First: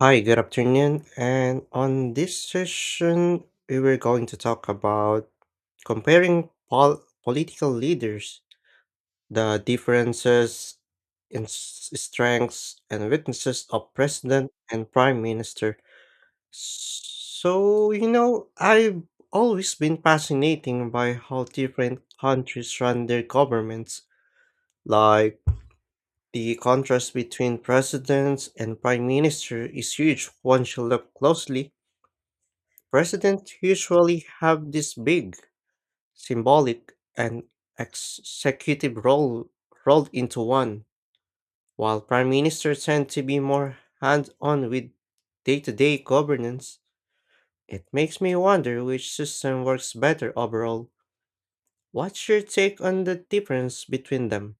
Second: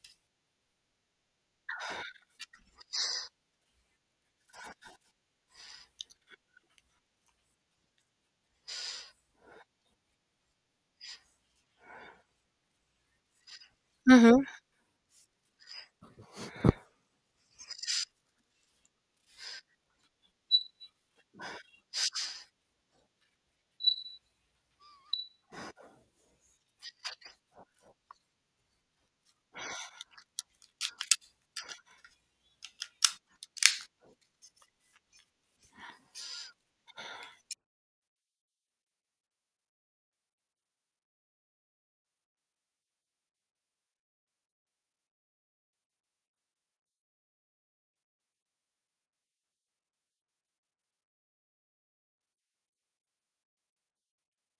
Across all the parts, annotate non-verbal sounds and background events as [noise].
Hi, good afternoon. And on this session, we were going to talk about comparing political leaders, the differences in strengths and weaknesses of Mm-hmm. president and prime minister. So, you know, I've always been fascinating by how different countries run their governments. Like the contrast between presidents and prime minister is huge once you look closely. Presidents usually have this big, symbolic, and executive role rolled into one, while prime ministers tend to be more hands on with day to day governance. It makes me wonder which system works better overall. What's your take on the difference between them?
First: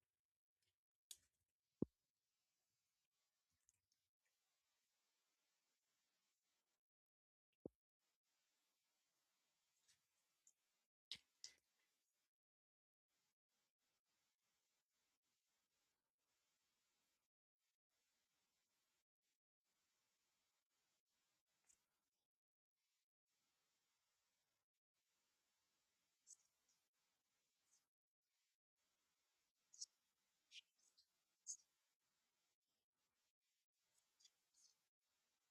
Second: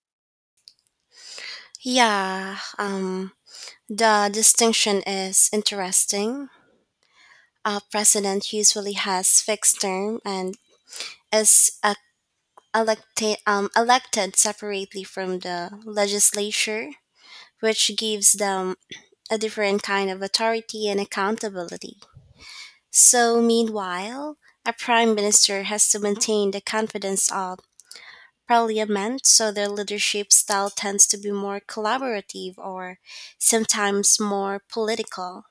Yeah, um, the distinction is interesting. A president usually has fixed term and is elected, elected separately from the legislature, which gives them a different kind of authority and accountability. So, meanwhile, a prime minister has to maintain the confidence of parliament, so their leadership style tends to be more collaborative or sometimes more political.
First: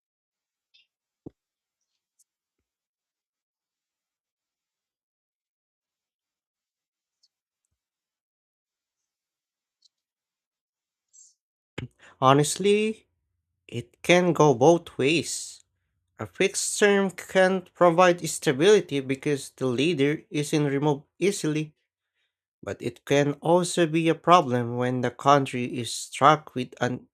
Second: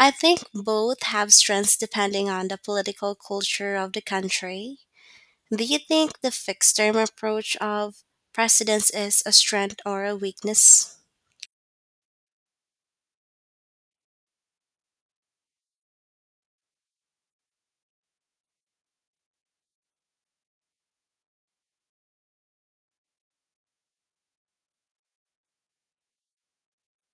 I think both have strengths depending on the political culture of the country. Do you think the fixed term approach of presidents is a strength or a weakness? Honestly, it can go both ways. A fixed term can provide stability because the leader isn't removed easily. But it can also be a problem when the country is struck with an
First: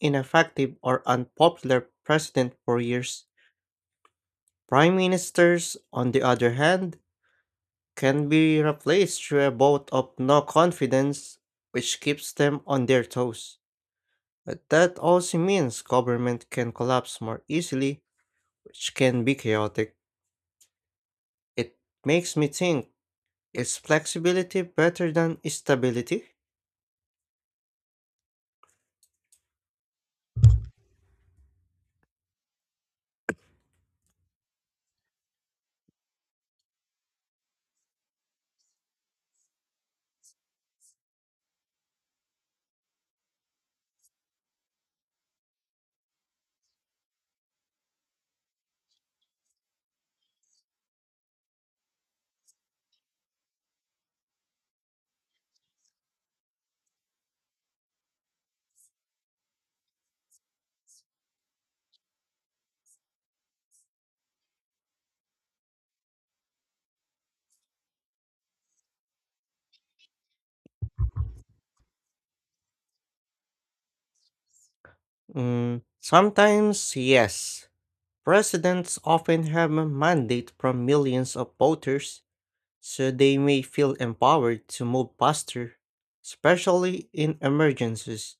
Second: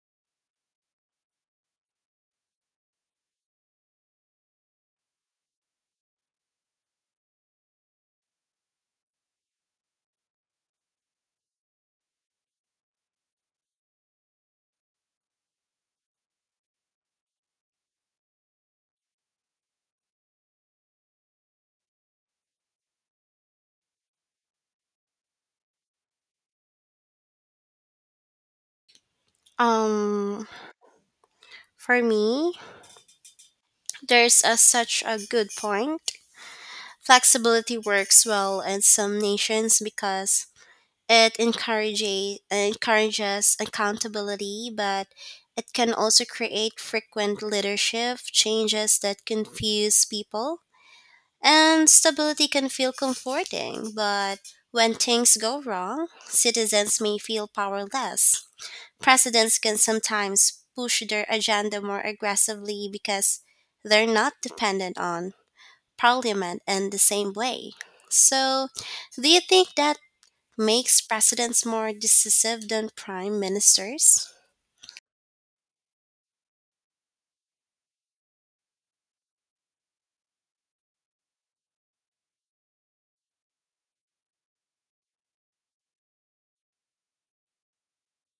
ineffective or unpopular president for years. Prime ministers, on the other hand, can be replaced through a vote of no confidence, which keeps them on their toes. But that also means government can collapse more easily, which can be chaotic. It makes me think, is flexibility better than stability? Um, for me, there's a, such a good point. Flexibility works well in some nations because it encourages accountability, but it can also create frequent leadership changes that confuse people. And stability can feel comforting, but when things go wrong, citizens may feel powerless. Presidents can sometimes push their agenda more aggressively because they're not dependent on parliament in the same way. So, do you think that makes presidents more decisive than prime ministers? Mm, sometimes, yes. Presidents often have a mandate from millions of voters, so they may feel empowered to move faster, especially in emergencies.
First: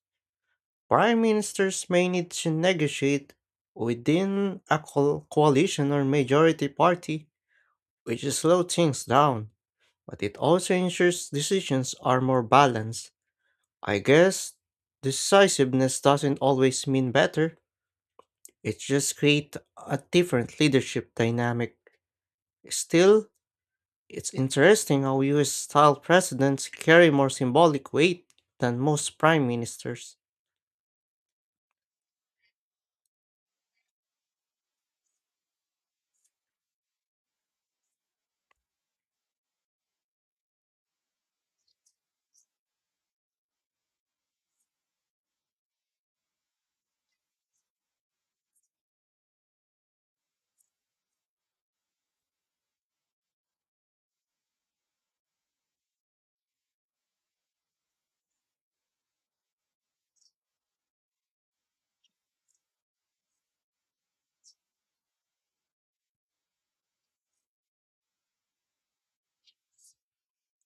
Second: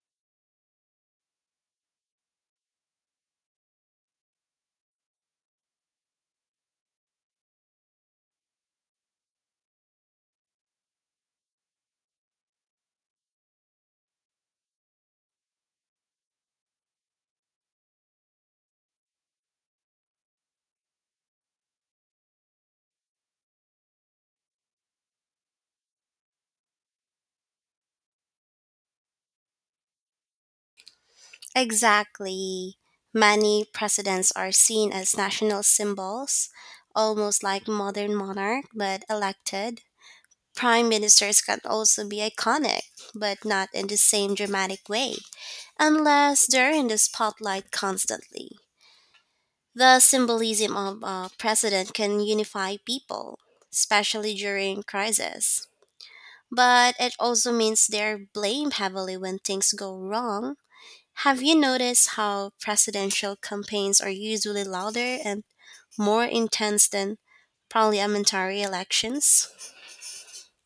Prime ministers may need to negotiate within a coalition or majority party, which slows things down, but it also ensures decisions are more balanced. I guess decisiveness doesn't always mean better, it just creates a different leadership dynamic. Still, it's interesting how US style presidents carry more symbolic weight than most prime ministers. Exactly. Many presidents are seen as national symbols, almost like modern monarch, but elected. Prime ministers can also be iconic, but not in the same dramatic way, unless they're in the spotlight constantly. The symbolism of a president can unify people, especially during crisis, but it also means they're blamed heavily when things go wrong. Have you noticed how presidential campaigns are usually louder and more intense than parliamentary elections?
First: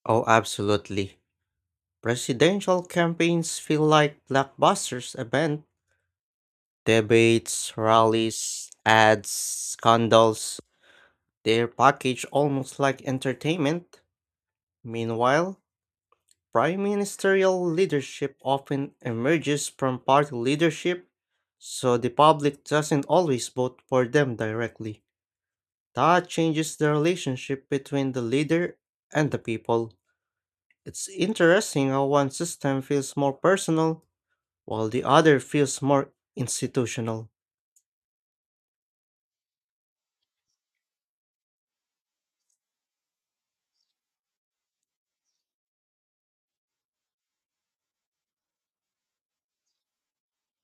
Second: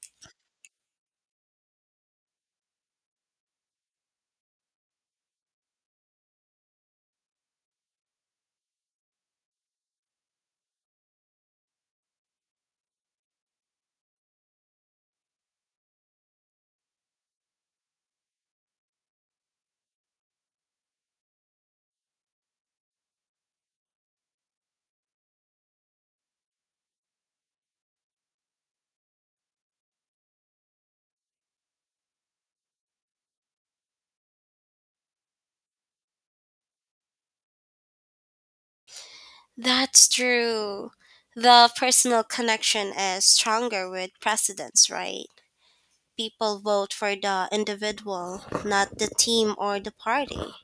Oh, absolutely. Presidential campaigns feel like blockbusters event. Debates, rallies, ads, scandals, they're packaged almost like entertainment. Meanwhile, prime ministerial leadership often emerges from party leadership, so the public doesn't always vote for them directly. That changes the relationship between the leader and the people. It's interesting how one system feels more personal while the other feels more institutional. That's true. The personal connection is stronger with presidents, right? People vote for the individual, not the team or the party.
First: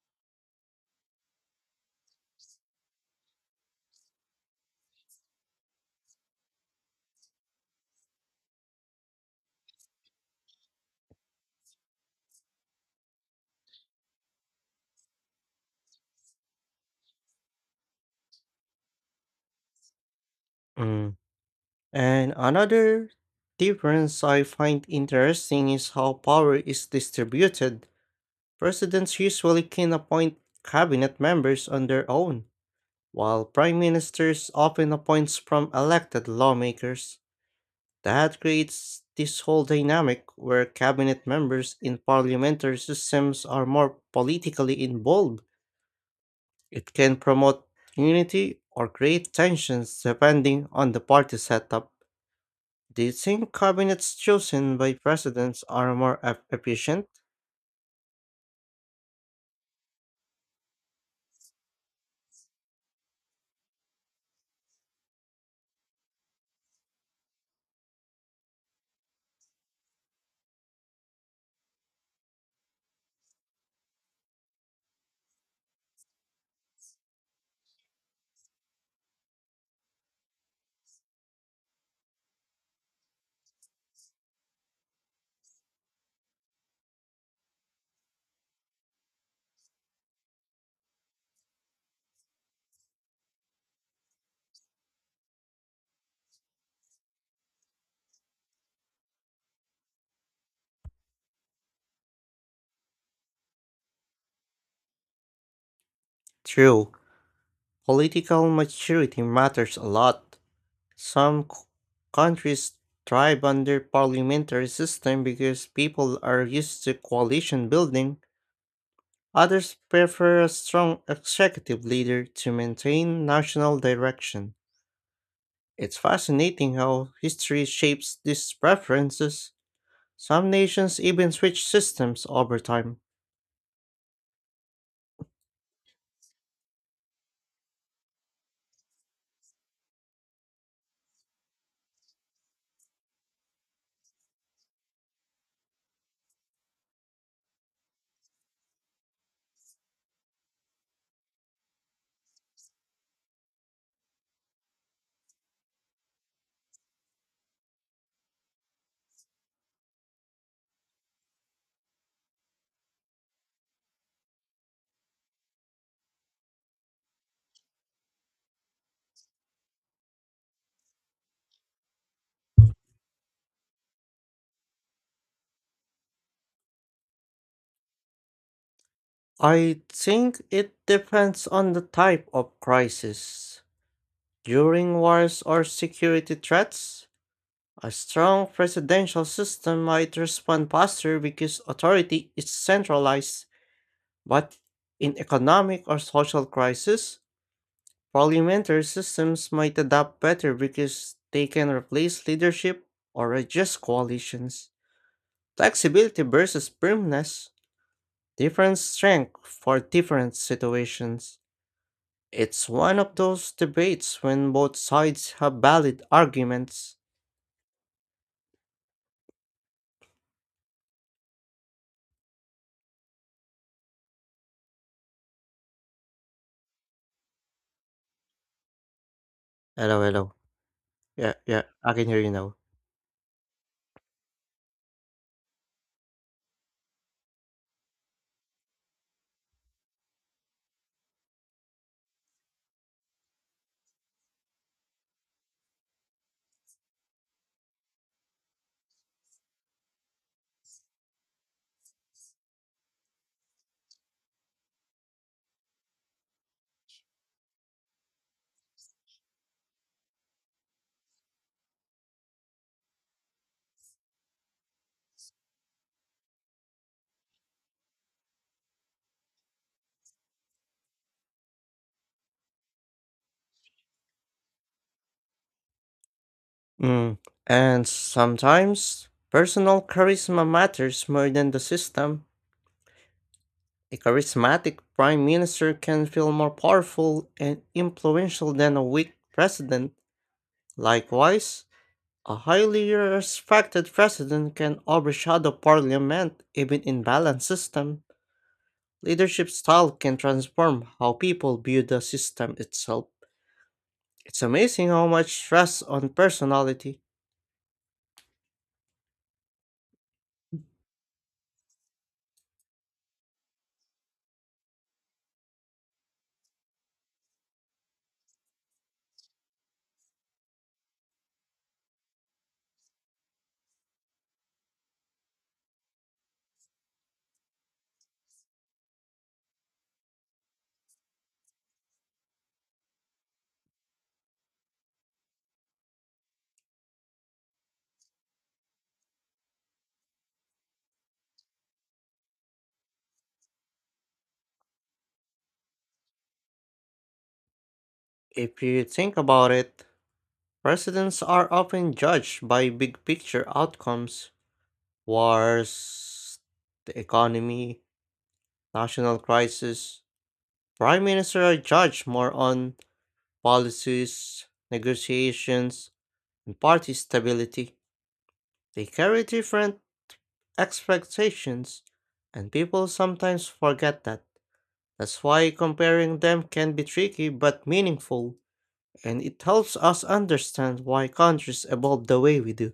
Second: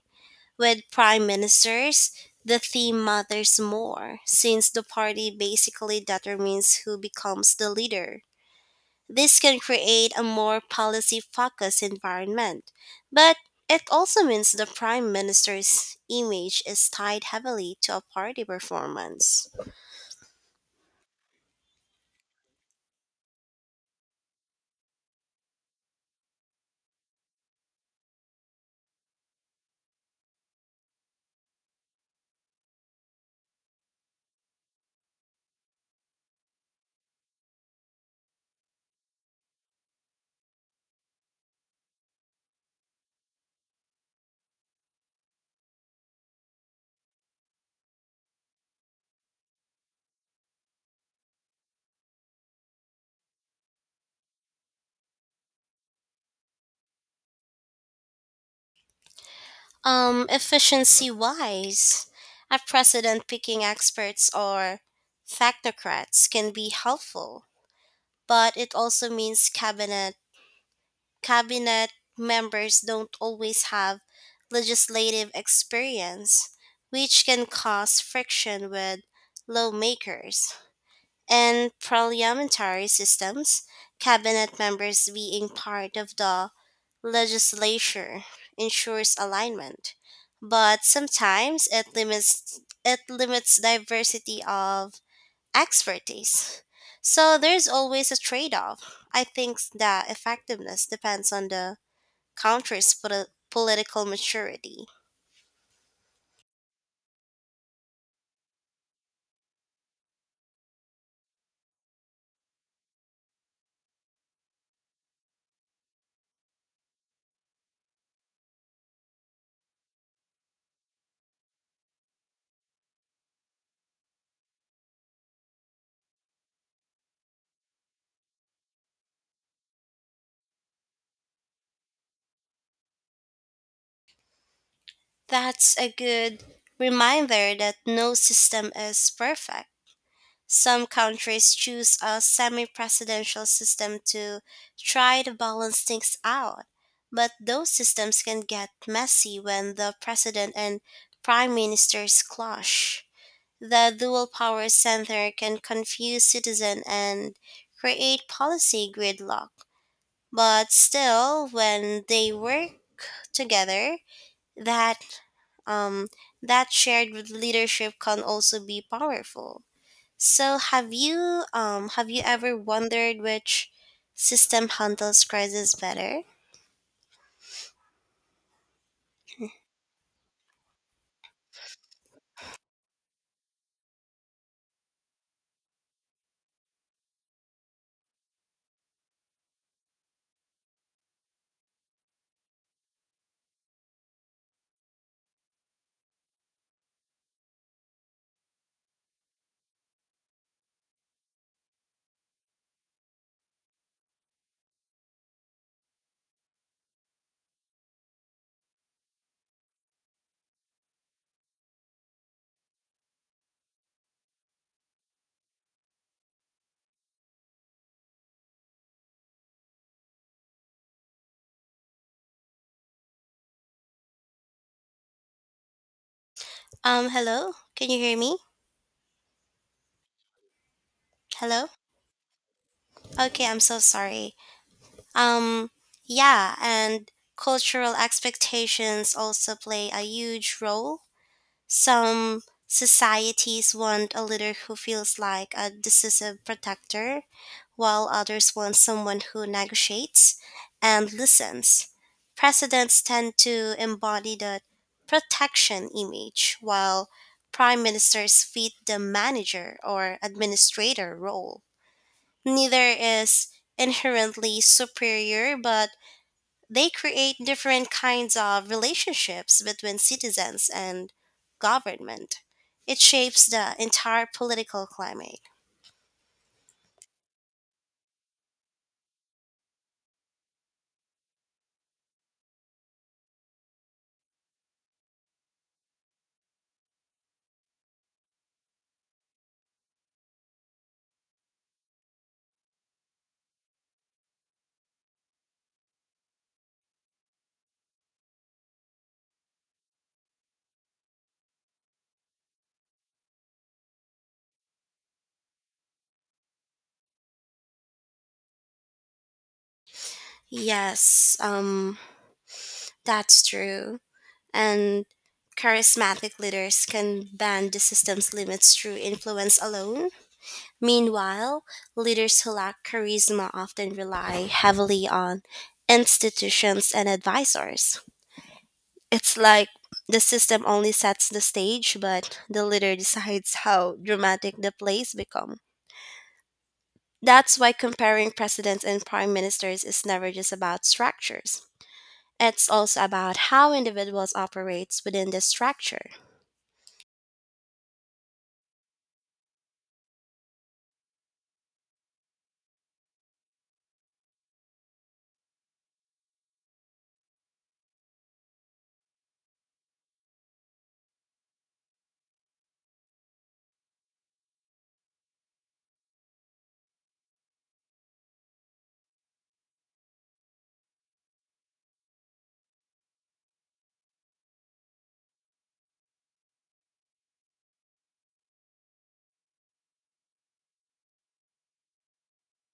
With prime ministers, the theme matters more, since the party basically determines who becomes the leader. This can create a more policy focused environment, but it also means the prime minister's image is tied heavily to a party performance. Mm. And another difference I find interesting is how power is distributed. Presidents usually can appoint cabinet members on their own, while prime ministers often appoints from elected lawmakers. That creates this whole dynamic where cabinet members in parliamentary systems are more politically involved. It can promote unity or create tensions depending on the party setup. Do you think cabinets chosen by presidents are more efficient? Efficiency wise, a president picking experts or technocrats can be helpful, but it also means cabinet members don't always have legislative experience, which can cause friction with lawmakers. And parliamentary systems, cabinet members being part of the legislature ensures alignment, but sometimes it limits diversity of expertise. So there's always a trade-off. I think that effectiveness depends on the country's political maturity. True, political maturity matters a lot. Some countries thrive under parliamentary system because people are used to coalition building. Others prefer a strong executive leader to maintain national direction. It's fascinating how history shapes these preferences. Some nations even switch systems over time. That's a good reminder that no system is perfect. Some countries choose a semi presidential system to try to balance things out, but those systems can get messy when the president and prime ministers clash. The dual power center can confuse citizens and create policy gridlock. But still, when they work together, that um, that shared leadership can also be powerful. So, have you ever wondered which system handles crisis better? I think it depends on the type of crisis. During wars or security threats, a strong presidential system might respond faster because authority is centralized, but in economic or social crisis, parliamentary systems might adapt better because they can replace leadership or adjust coalitions. Flexibility versus firmness, different strength for different situations. It's one of those debates when both sides have valid arguments. Hello, can you hear me? Hello, hello. Yeah, yeah, Hello. I can hear you now. Okay, I'm so sorry. Um, yeah, and cultural expectations also play a huge role. Some societies want a leader who feels like a decisive protector, while others want someone who negotiates and listens. Presidents tend to embody the protection image, while prime ministers fit the manager or administrator role. Neither is inherently superior, but they create different kinds of relationships between citizens and government. It shapes the entire political climate. Mm. And sometimes personal charisma matters more than the system. A charismatic prime minister can feel more powerful and influential than a weak president. Likewise, a highly respected president can overshadow parliament even in balanced system. Leadership style can transform how people view the system itself. It's amazing how much stress on personality. Yes, um, that's true. And charismatic leaders can bend the system's limits through influence alone. Meanwhile, leaders who lack charisma often rely heavily on institutions and advisors. It's like the system only sets the stage, but the leader decides how dramatic the plays become. That's why comparing presidents and prime ministers is never just about structures. It's also about how individuals operates within the structure. If you think about it, presidents are often judged by big picture outcomes, wars, the economy, national crisis, prime ministers are judged more on policies, negotiations, and party stability. They carry different expectations, and people sometimes forget that. That's why comparing them can be tricky but meaningful, and it helps us understand why countries evolve the way we do.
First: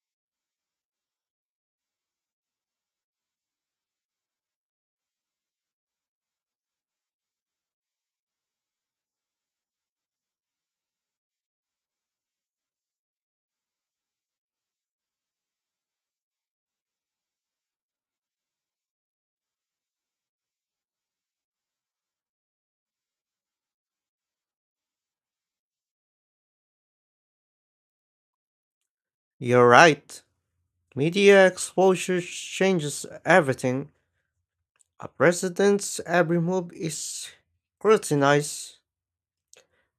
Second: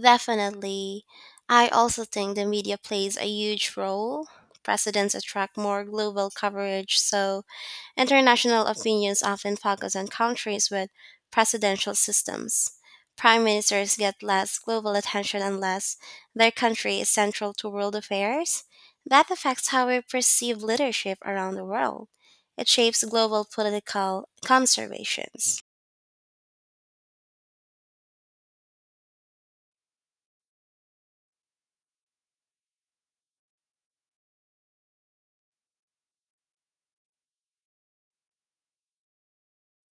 Definitely. I also think the media plays a huge role. Presidents attract more global coverage, so international opinions often focus on countries with presidential systems. Prime ministers get less global attention unless their country is central to world affairs. That affects how we perceive leadership around the world. It shapes global political conservations. You're right. Media exposure changes everything. A president's every move is scrutinized,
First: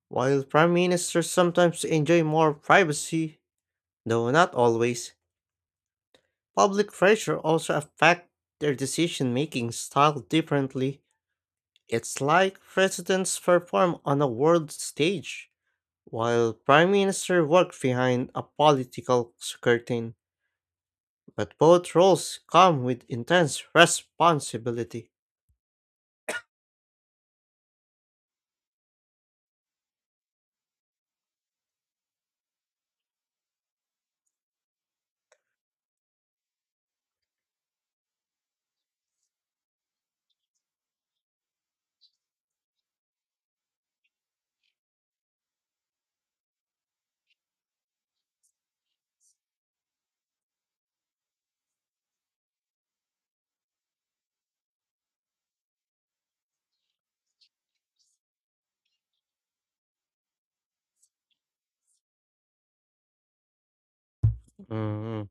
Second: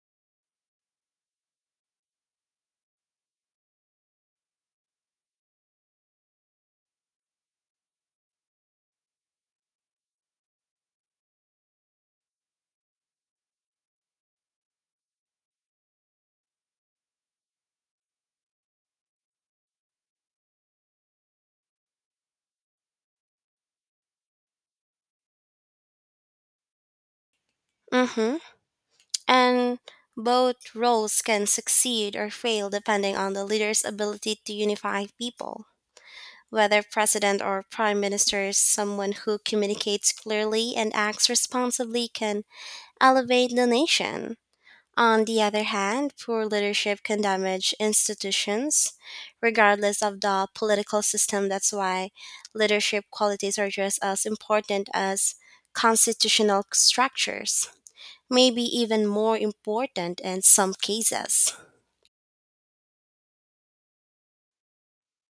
while prime ministers sometimes enjoy more privacy, though not always, public pressure also affects their decision-making style differently. It's like presidents perform on a world stage, while prime minister work behind a political curtain. But both roles come with intense responsibility. Mm-hmm. And both roles can succeed or fail depending on the leader's ability to unify people. Whether president or prime minister, someone who communicates clearly and acts responsibly can elevate the nation. On the other hand, poor leadership can damage institutions, regardless of the political system. That's why leadership qualities are just as important as constitutional structures, maybe even more important in some cases. Mhm.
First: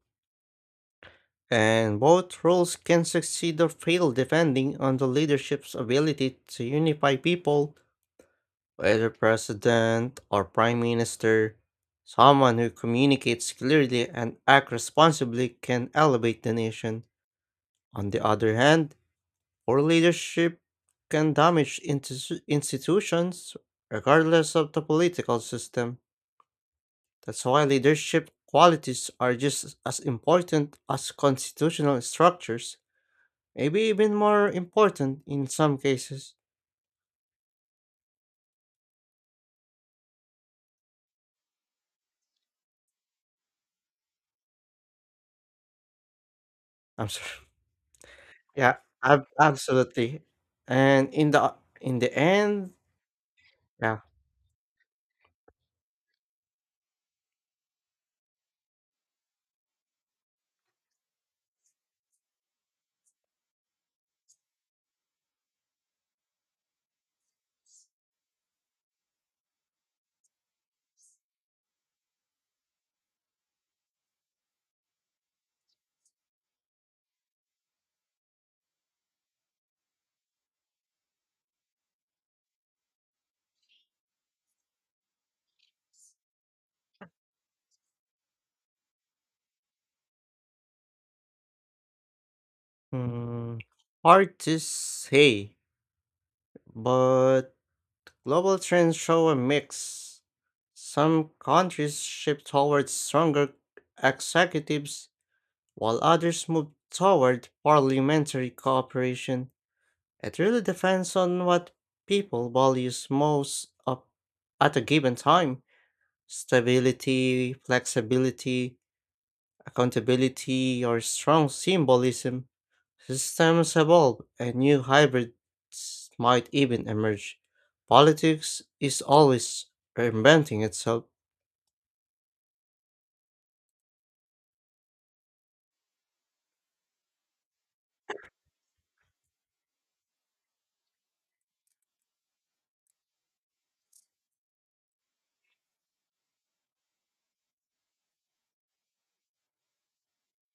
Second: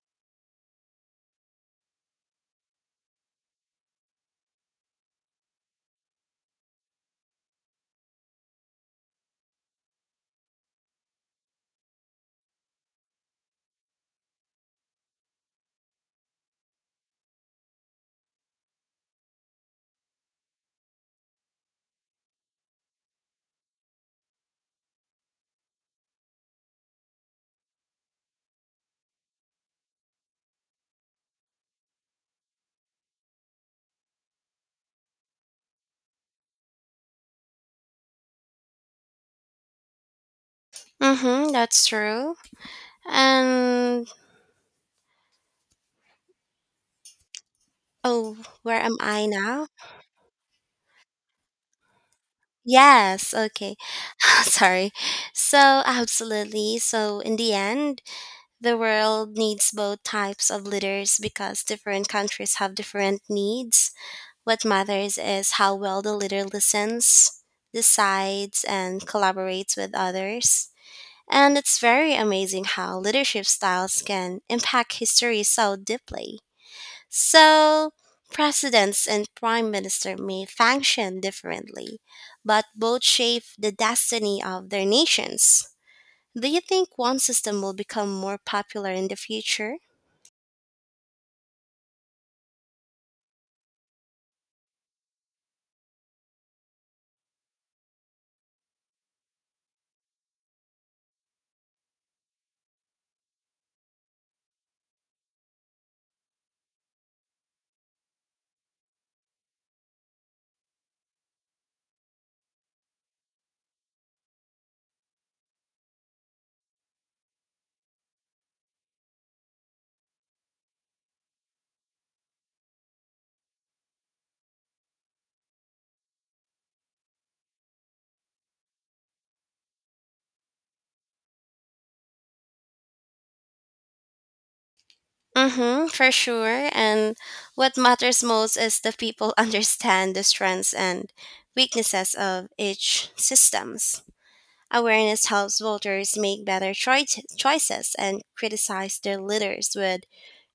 And both roles can succeed or fail depending on the leadership's ability to unify people, whether president or prime minister, someone who communicates clearly and acts responsibly can elevate the nation. On the other hand, poor leadership can damage institutions regardless of the political system. That's why leadership qualities are just as important as constitutional structures, maybe even more important in some cases. Mm-hmm, that's true. And I'm [laughs] sorry. oh, Yeah, where am I ab now? absolutely. And in the end, Yes, okay. yeah, [laughs] Sorry. So, absolutely. So, in the end, the world needs both types of leaders because different countries have different needs. What matters is how well the leader listens, decides, and collaborates with others. And it's very amazing how leadership styles can impact history so deeply. So, presidents and prime minister may function differently, but both shape the destiny of their nations. Do you think one system will become more popular in the future? mm, hard to say, but global trends show a mix. Some countries shift towards stronger executives, while others move toward parliamentary cooperation. It really depends on what people values most up at a given time. Stability, flexibility, accountability or strong symbolism, systems evolve and new hybrids might even emerge. Politics is always reinventing itself, Mm-hmm, for sure. And what matters most is the people [laughs] understand the strengths and weaknesses of each systems. Awareness helps voters make better choices and criticize their leaders with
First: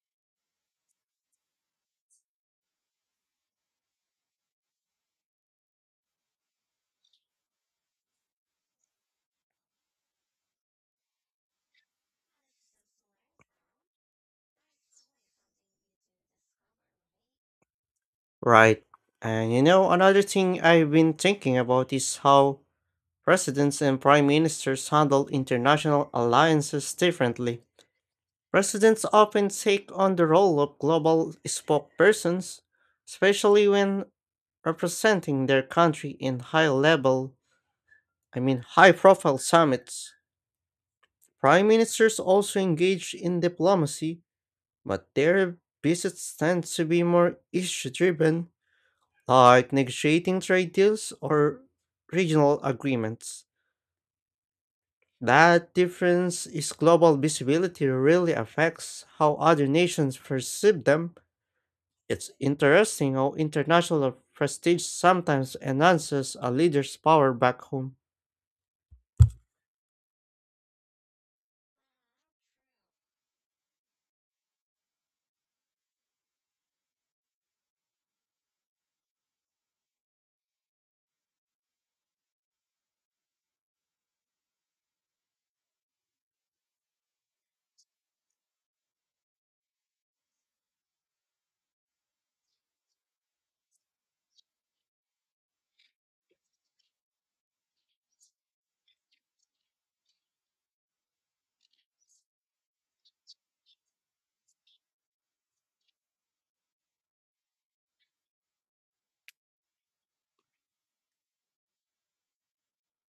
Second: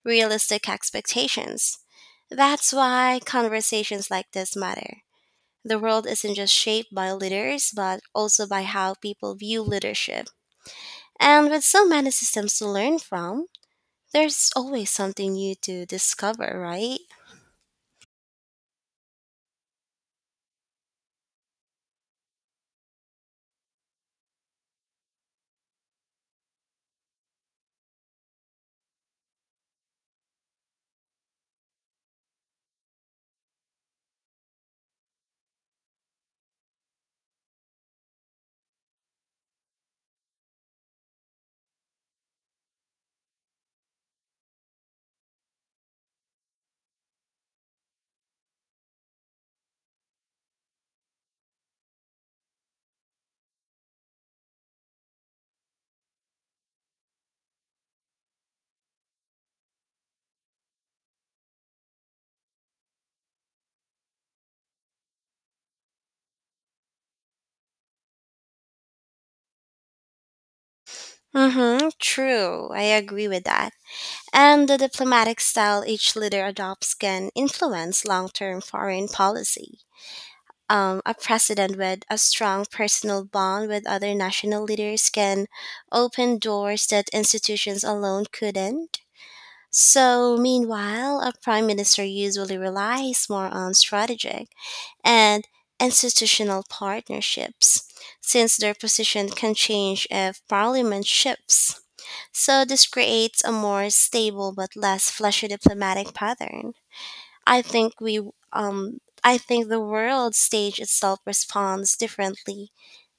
realistic expectations. That's why conversations like this matter. The world isn't just shaped by leaders, but also by how people view leadership. And with so many systems to learn from, there's always something new to discover, right? right? And you know, another thing I've been thinking about is how presidents and prime ministers handle international alliances differently. Presidents often take on the role of global spokespersons, especially when representing their country in high level I mean, high profile summits, prime ministers also engage in diplomacy, but their visits tend to be more issue driven, like negotiating trade deals or regional agreements. That difference is global visibility really affects how other nations perceive them. It's interesting how international prestige sometimes enhances a leader's power back home. Mm-hmm, true. I agree with that. And the diplomatic style each leader adopts can influence long term foreign policy. A president with a strong personal bond with other national leaders can open doors that institutions alone couldn't. So, meanwhile, a prime minister usually relies more on strategic and institutional partnerships, since their position can change if parliament shifts. So, this creates a more stable but less fleshy diplomatic pattern. I think we um I think the world stage itself responds differently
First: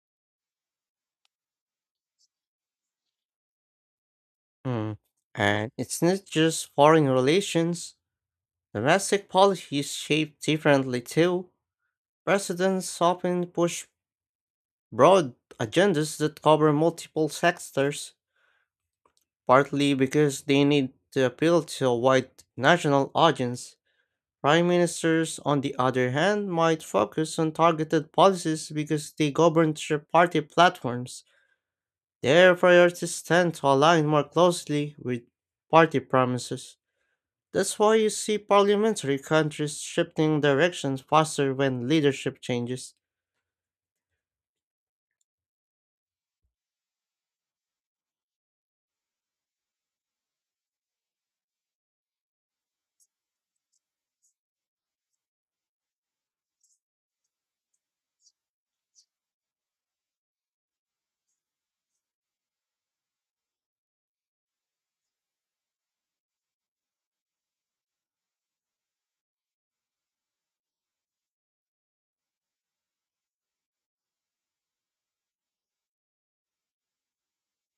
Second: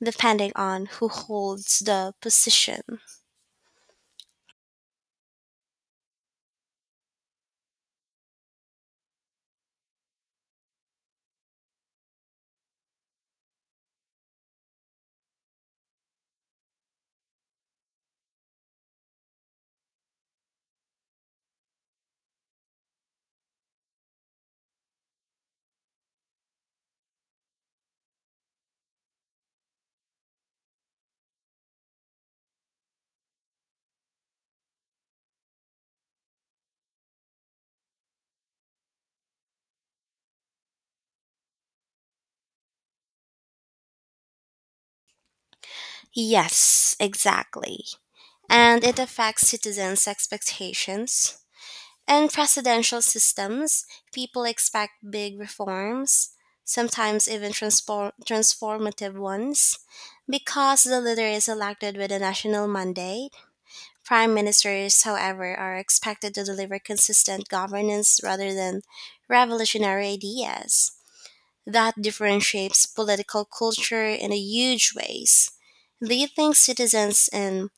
depending on who holds the position. Mm. And it's not just foreign relations. Domestic policy is shaped differently too. Presidents often push broad agendas that cover multiple sectors, partly because they need to appeal to a wide national audience. Prime ministers, on the other hand, might focus on targeted policies because they govern their party platforms. Their priorities tend to align more closely with party promises. That's why you see parliamentary countries shifting directions faster when leadership changes. Yes, exactly. And it affects citizens' expectations. In presidential systems, people expect big reforms, sometimes even transformative ones, because the leader is elected with a national mandate. Prime ministers, however, are expected to deliver consistent governance rather than revolutionary ideas. That differentiates political culture in a huge ways. Do you think citizens in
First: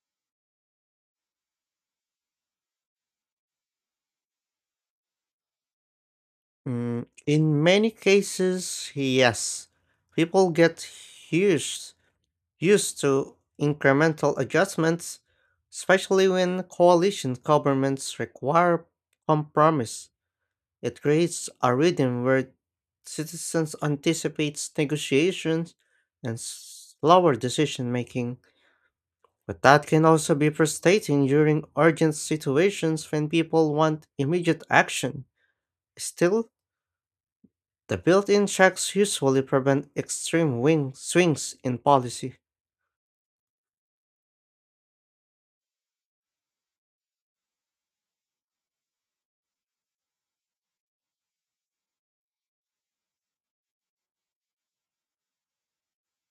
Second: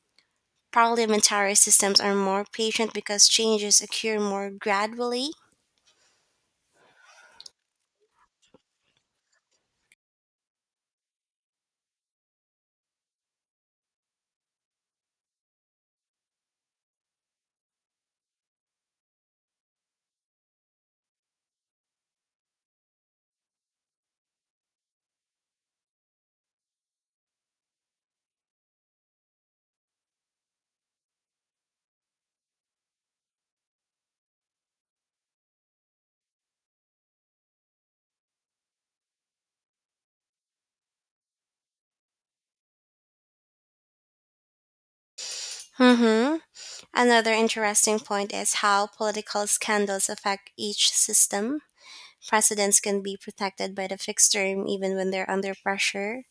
parliamentary systems are more patient because changes occur more gradually? Mm, in many cases, yes. People get used, used to incremental adjustments, especially when coalition governments require compromise. It creates a rhythm where citizens anticipate negotiations and slower decision making. But that can also be frustrating during urgent situations when people want immediate action. Still, the built in checks usually prevent extreme wing swings in policy. Mm-hmm. Another interesting point is how political scandals affect each system. Presidents can be protected by the fixed term even when they're under pressure,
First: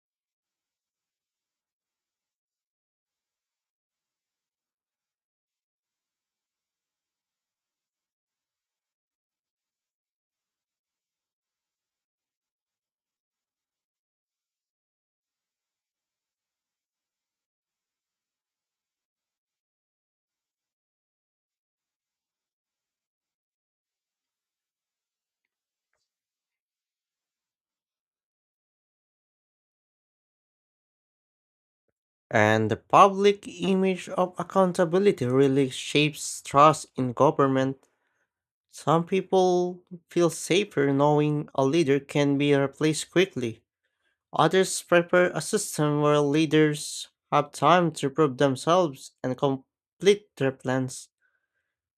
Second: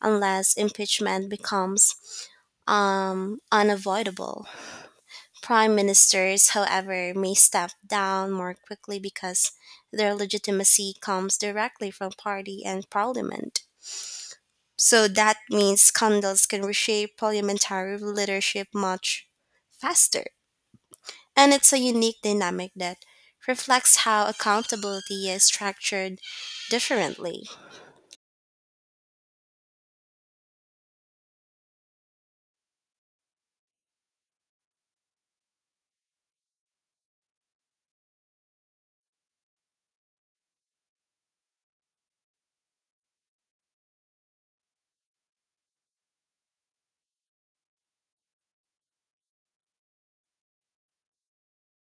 unless impeachment becomes unavoidable. Prime ministers, however, may step down more quickly because their legitimacy comes directly from party and parliament. So that means scandals can reshape parliamentary leadership much faster. And it's a unique dynamic that reflects how accountability is structured differently. And the public image of accountability really shapes trust in government. Some people feel safer knowing a leader can be replaced quickly. Others prefer a system where leaders have time to prove themselves and complete their plans.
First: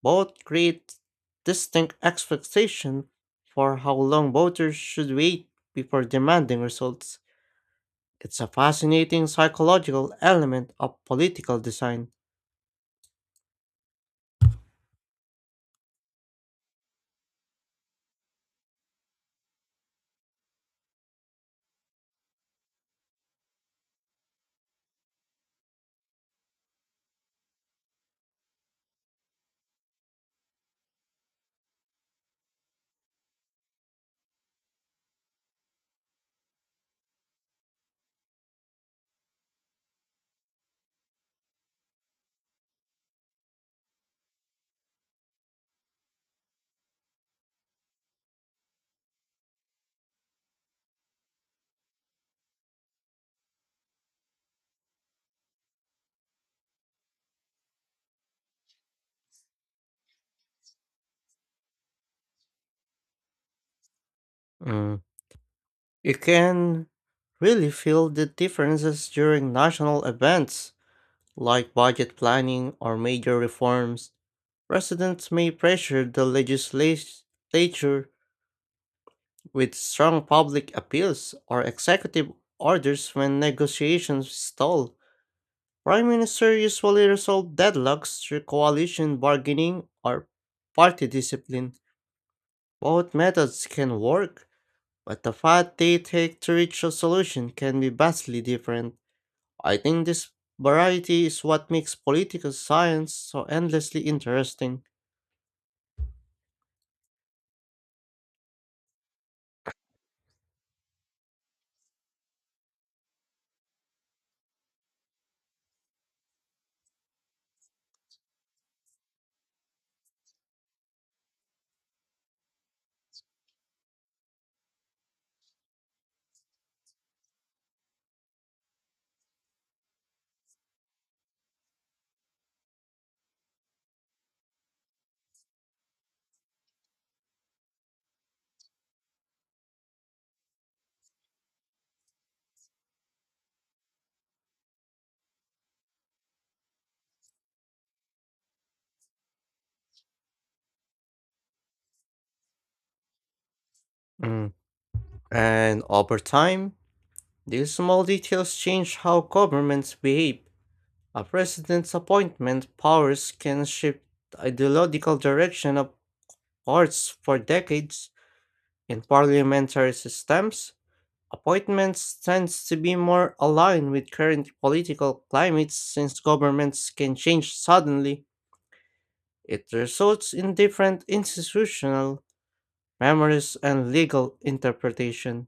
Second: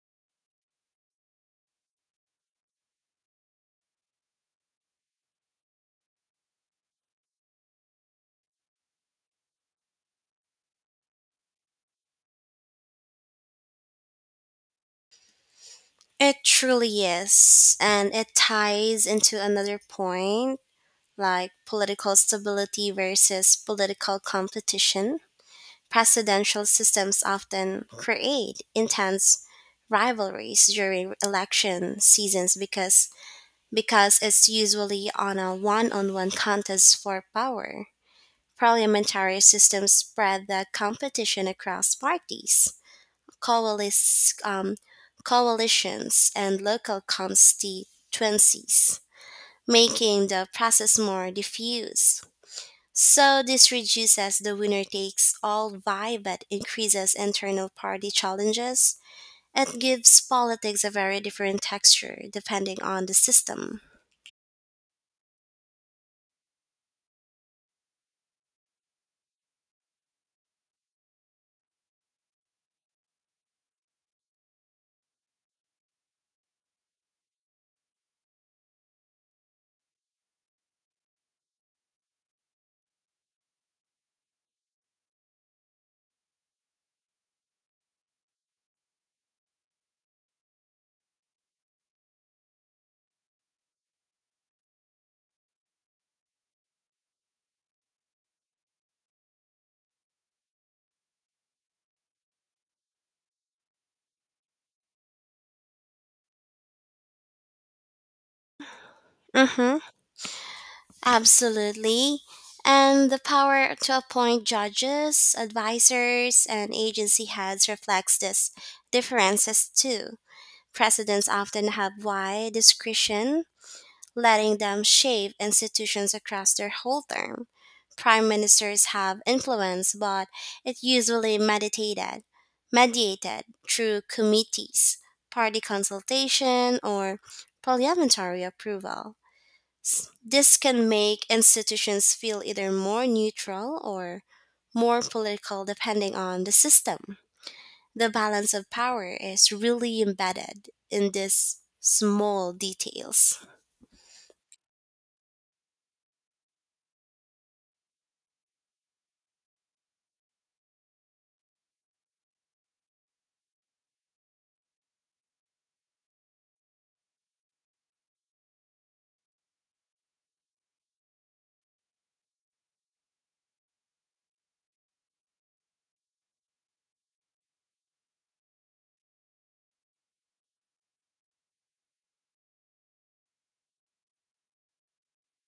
Both create distinct expectations for how long voters should wait before demanding results. It's a fascinating psychological element of political design. It truly is. And it ties into another point like political stability versus political competition. Presidential systems often create intense rivalries during election seasons because it's usually on a one-on-one contest for power. Parliamentary systems spread the competition across parties, coalice, um, coalitions, and local constituencies, making the process more diffuse. So this reduces the winner takes all vibe but increases internal party challenges. It gives politics a very different texture depending on the system. Mm. You can really feel the differences during national events like budget planning or major reforms. Presidents may pressure the legislature with strong public appeals or executive orders when negotiations stall. Prime Minister usually resolve deadlocks through coalition bargaining or party discipline. Both methods can work, but the path they take to reach a solution can be vastly different. I think this variety is what makes political science so endlessly interesting. Mm-hmm. Absolutely. And the power to appoint judges, advisors, and agency heads reflects this differences too. Presidents often have wide discretion letting them shape institutions across their whole term. Prime ministers have influence, but it usually mediated through committees, party consultation, or parliamentary approval. This can make institutions feel either more neutral or more political depending on the system. The balance of power is really embedded in these small details. Mm. And over time, these small details change how governments behave. A president's appointment powers can shift the ideological direction of courts for decades. In parliamentary systems, appointments tends to be more aligned with current political climates since governments can change suddenly. It results in different institutional memories and legal interpretation.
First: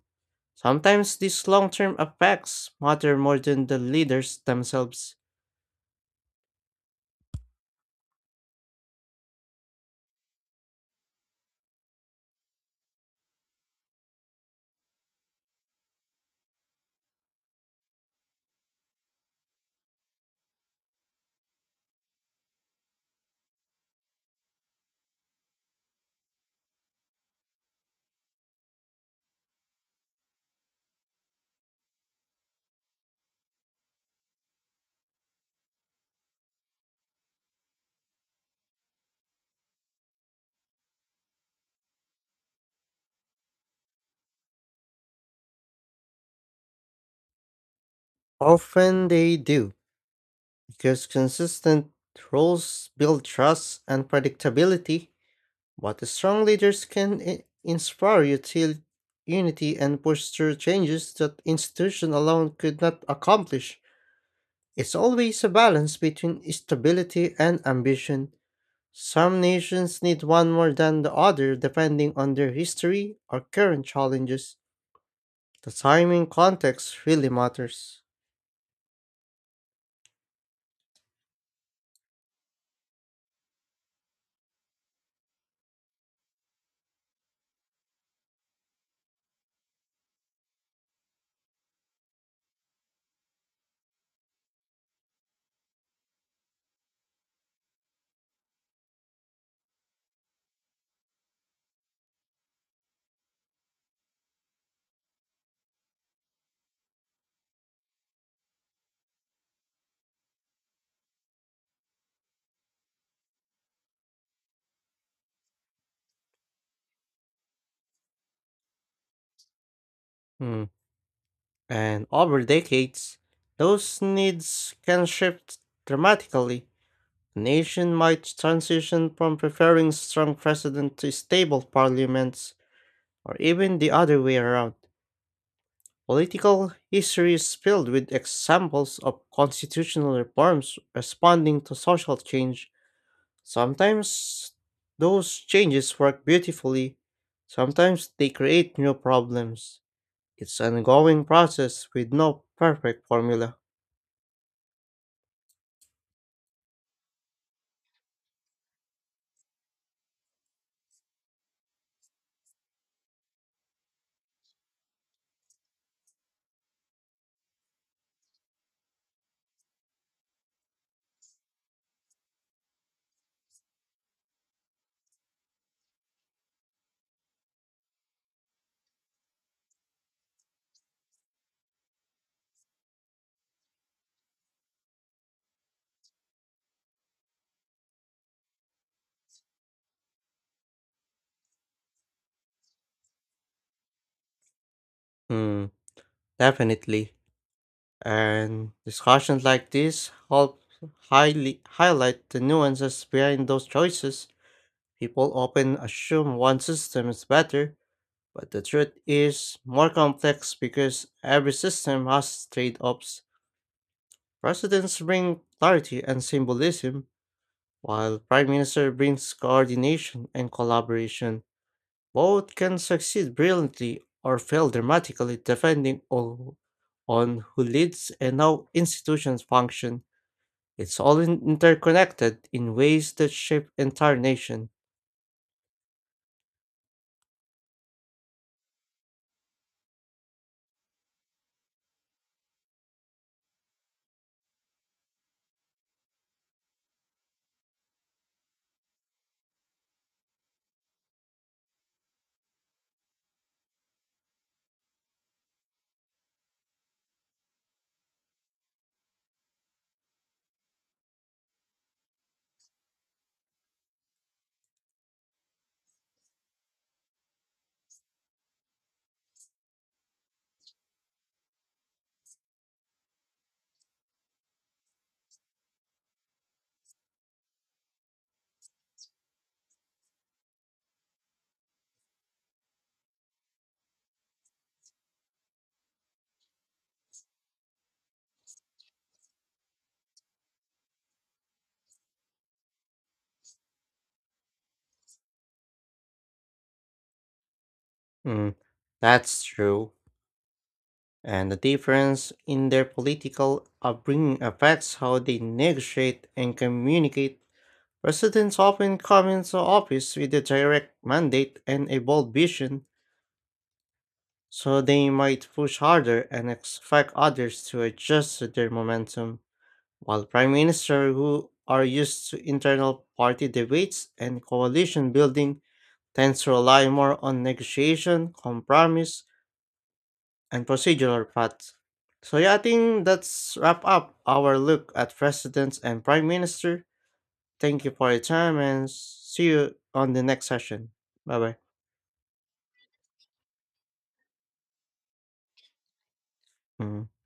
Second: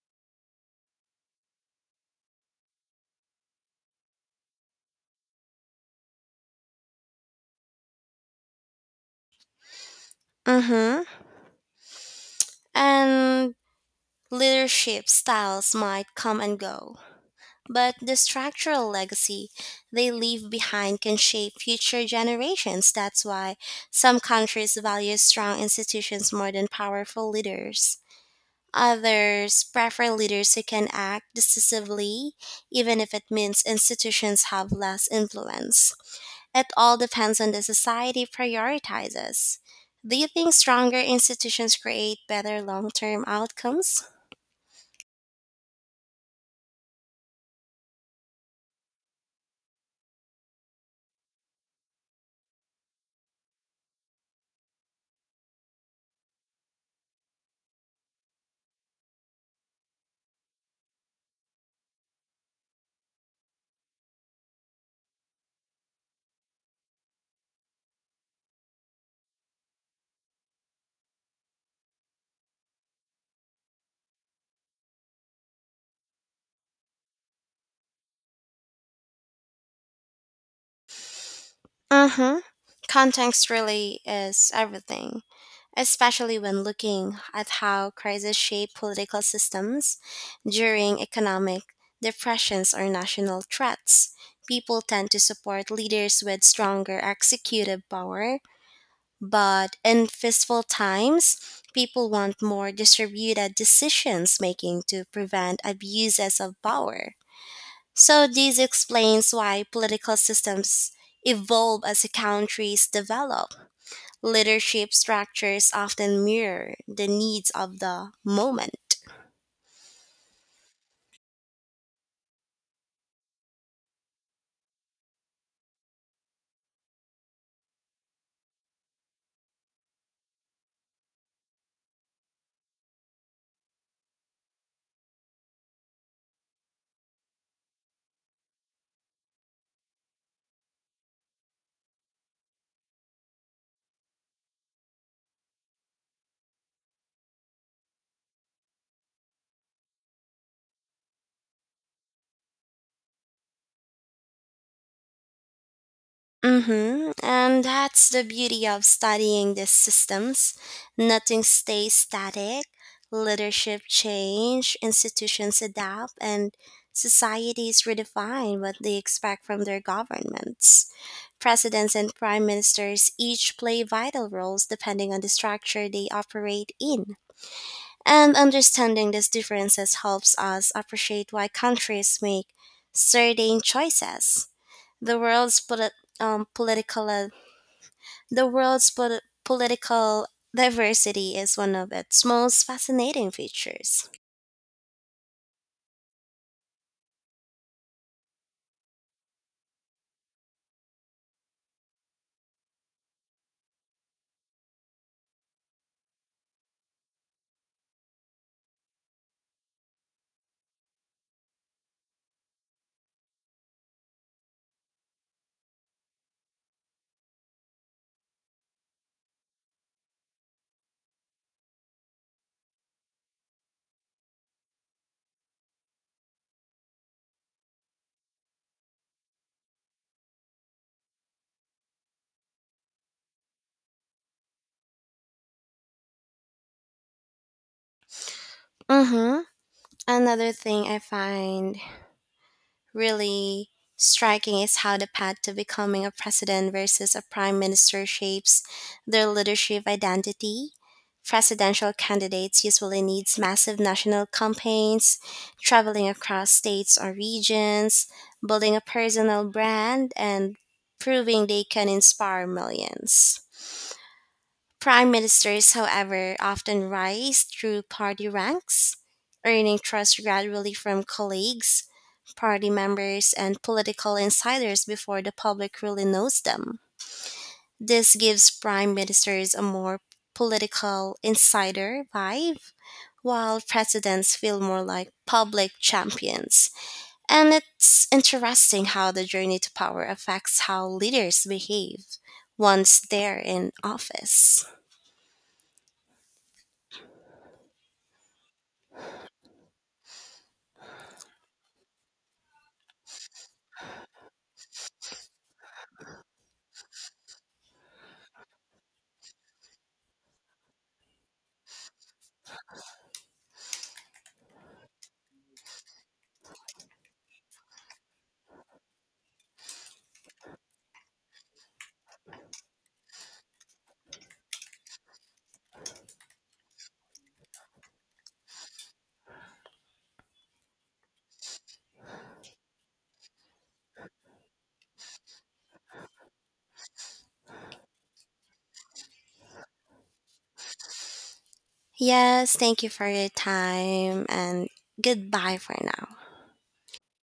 Sometimes these long-term effects matter more than the leaders themselves. Mm-hmm. And leadership styles might come and go, but the structural legacy they leave behind can shape future generations. That's why some countries value strong institutions more than powerful leaders. Others prefer leaders who can act decisively, even if it means institutions have less influence. It all depends on the society prioritizes. Do you think stronger institutions create better long term outcomes? Often they do, because consistent rules build trust and predictability. But strong leaders can inspire unity and push through changes that institution alone could not accomplish. It's always a balance between stability and ambition. Some nations need one more than the other depending on their history or current challenges. The timing context really matters. Mm-hmm. Context really is everything, especially when looking at how crises shape political systems during economic depressions or national threats. People tend to support leaders with stronger executive power, but in fistful times, people want more distributed decisions making to prevent abuses of power. So, this explains why political systems evolve as countries develop. Leadership structures often mirror the needs of the moment. Hmm. And over decades, those needs can shift dramatically. A nation might transition from preferring strong president to stable parliaments, or even the other way around. Political history is filled with examples of constitutional reforms responding to social change. Sometimes those changes work beautifully, sometimes they create new problems. It's an ongoing process with no perfect formula. Mm-hmm. And that's the beauty of studying these systems. Nothing stays static. Leadership change, institutions adapt, and societies redefine what they expect from their governments. Presidents and prime ministers each play vital roles depending on the structure they operate in. And understanding these differences helps us appreciate why countries make certain choices. The world's polit- um, political uh, the world's political diversity is one of its most fascinating features. Hmm, definitely. And discussions like this help highly highlight the nuances behind those choices. People often assume one system is better, but the truth is more complex because every system has trade-offs. Presidents bring clarity and symbolism, while prime minister brings coordination and collaboration. Both can succeed brilliantly or fail dramatically depending on who leads and how institutions function. It's all interconnected in ways that shape entire nation. Mm-hmm. Another thing I find really striking is how the path to becoming a president versus a prime minister shapes their leadership identity. Presidential candidates usually needs massive national campaigns, traveling across states or regions, building a personal brand, and proving they can inspire millions. Prime ministers, however, often rise through party ranks, earning trust gradually from colleagues, party members, and political insiders before the public really knows them. This gives prime ministers a more political insider vibe, while presidents feel more like public champions. And it's interesting how the journey to power affects how leaders behave once they're in office. Mm, that's true. And the difference in their political upbringing affects how they negotiate and communicate. Presidents often come into office with a direct mandate and a bold vision, so they might push harder and expect others to adjust to their momentum. While prime ministers who are used to internal party debates and coalition building tends to rely more on negotiation, compromise, and procedural paths. So yeah, I think that's wrap up our look at presidents and prime minister. Thank you for your time and see you on the next session. Bye Yes, thank you for your time and goodbye for now. bye.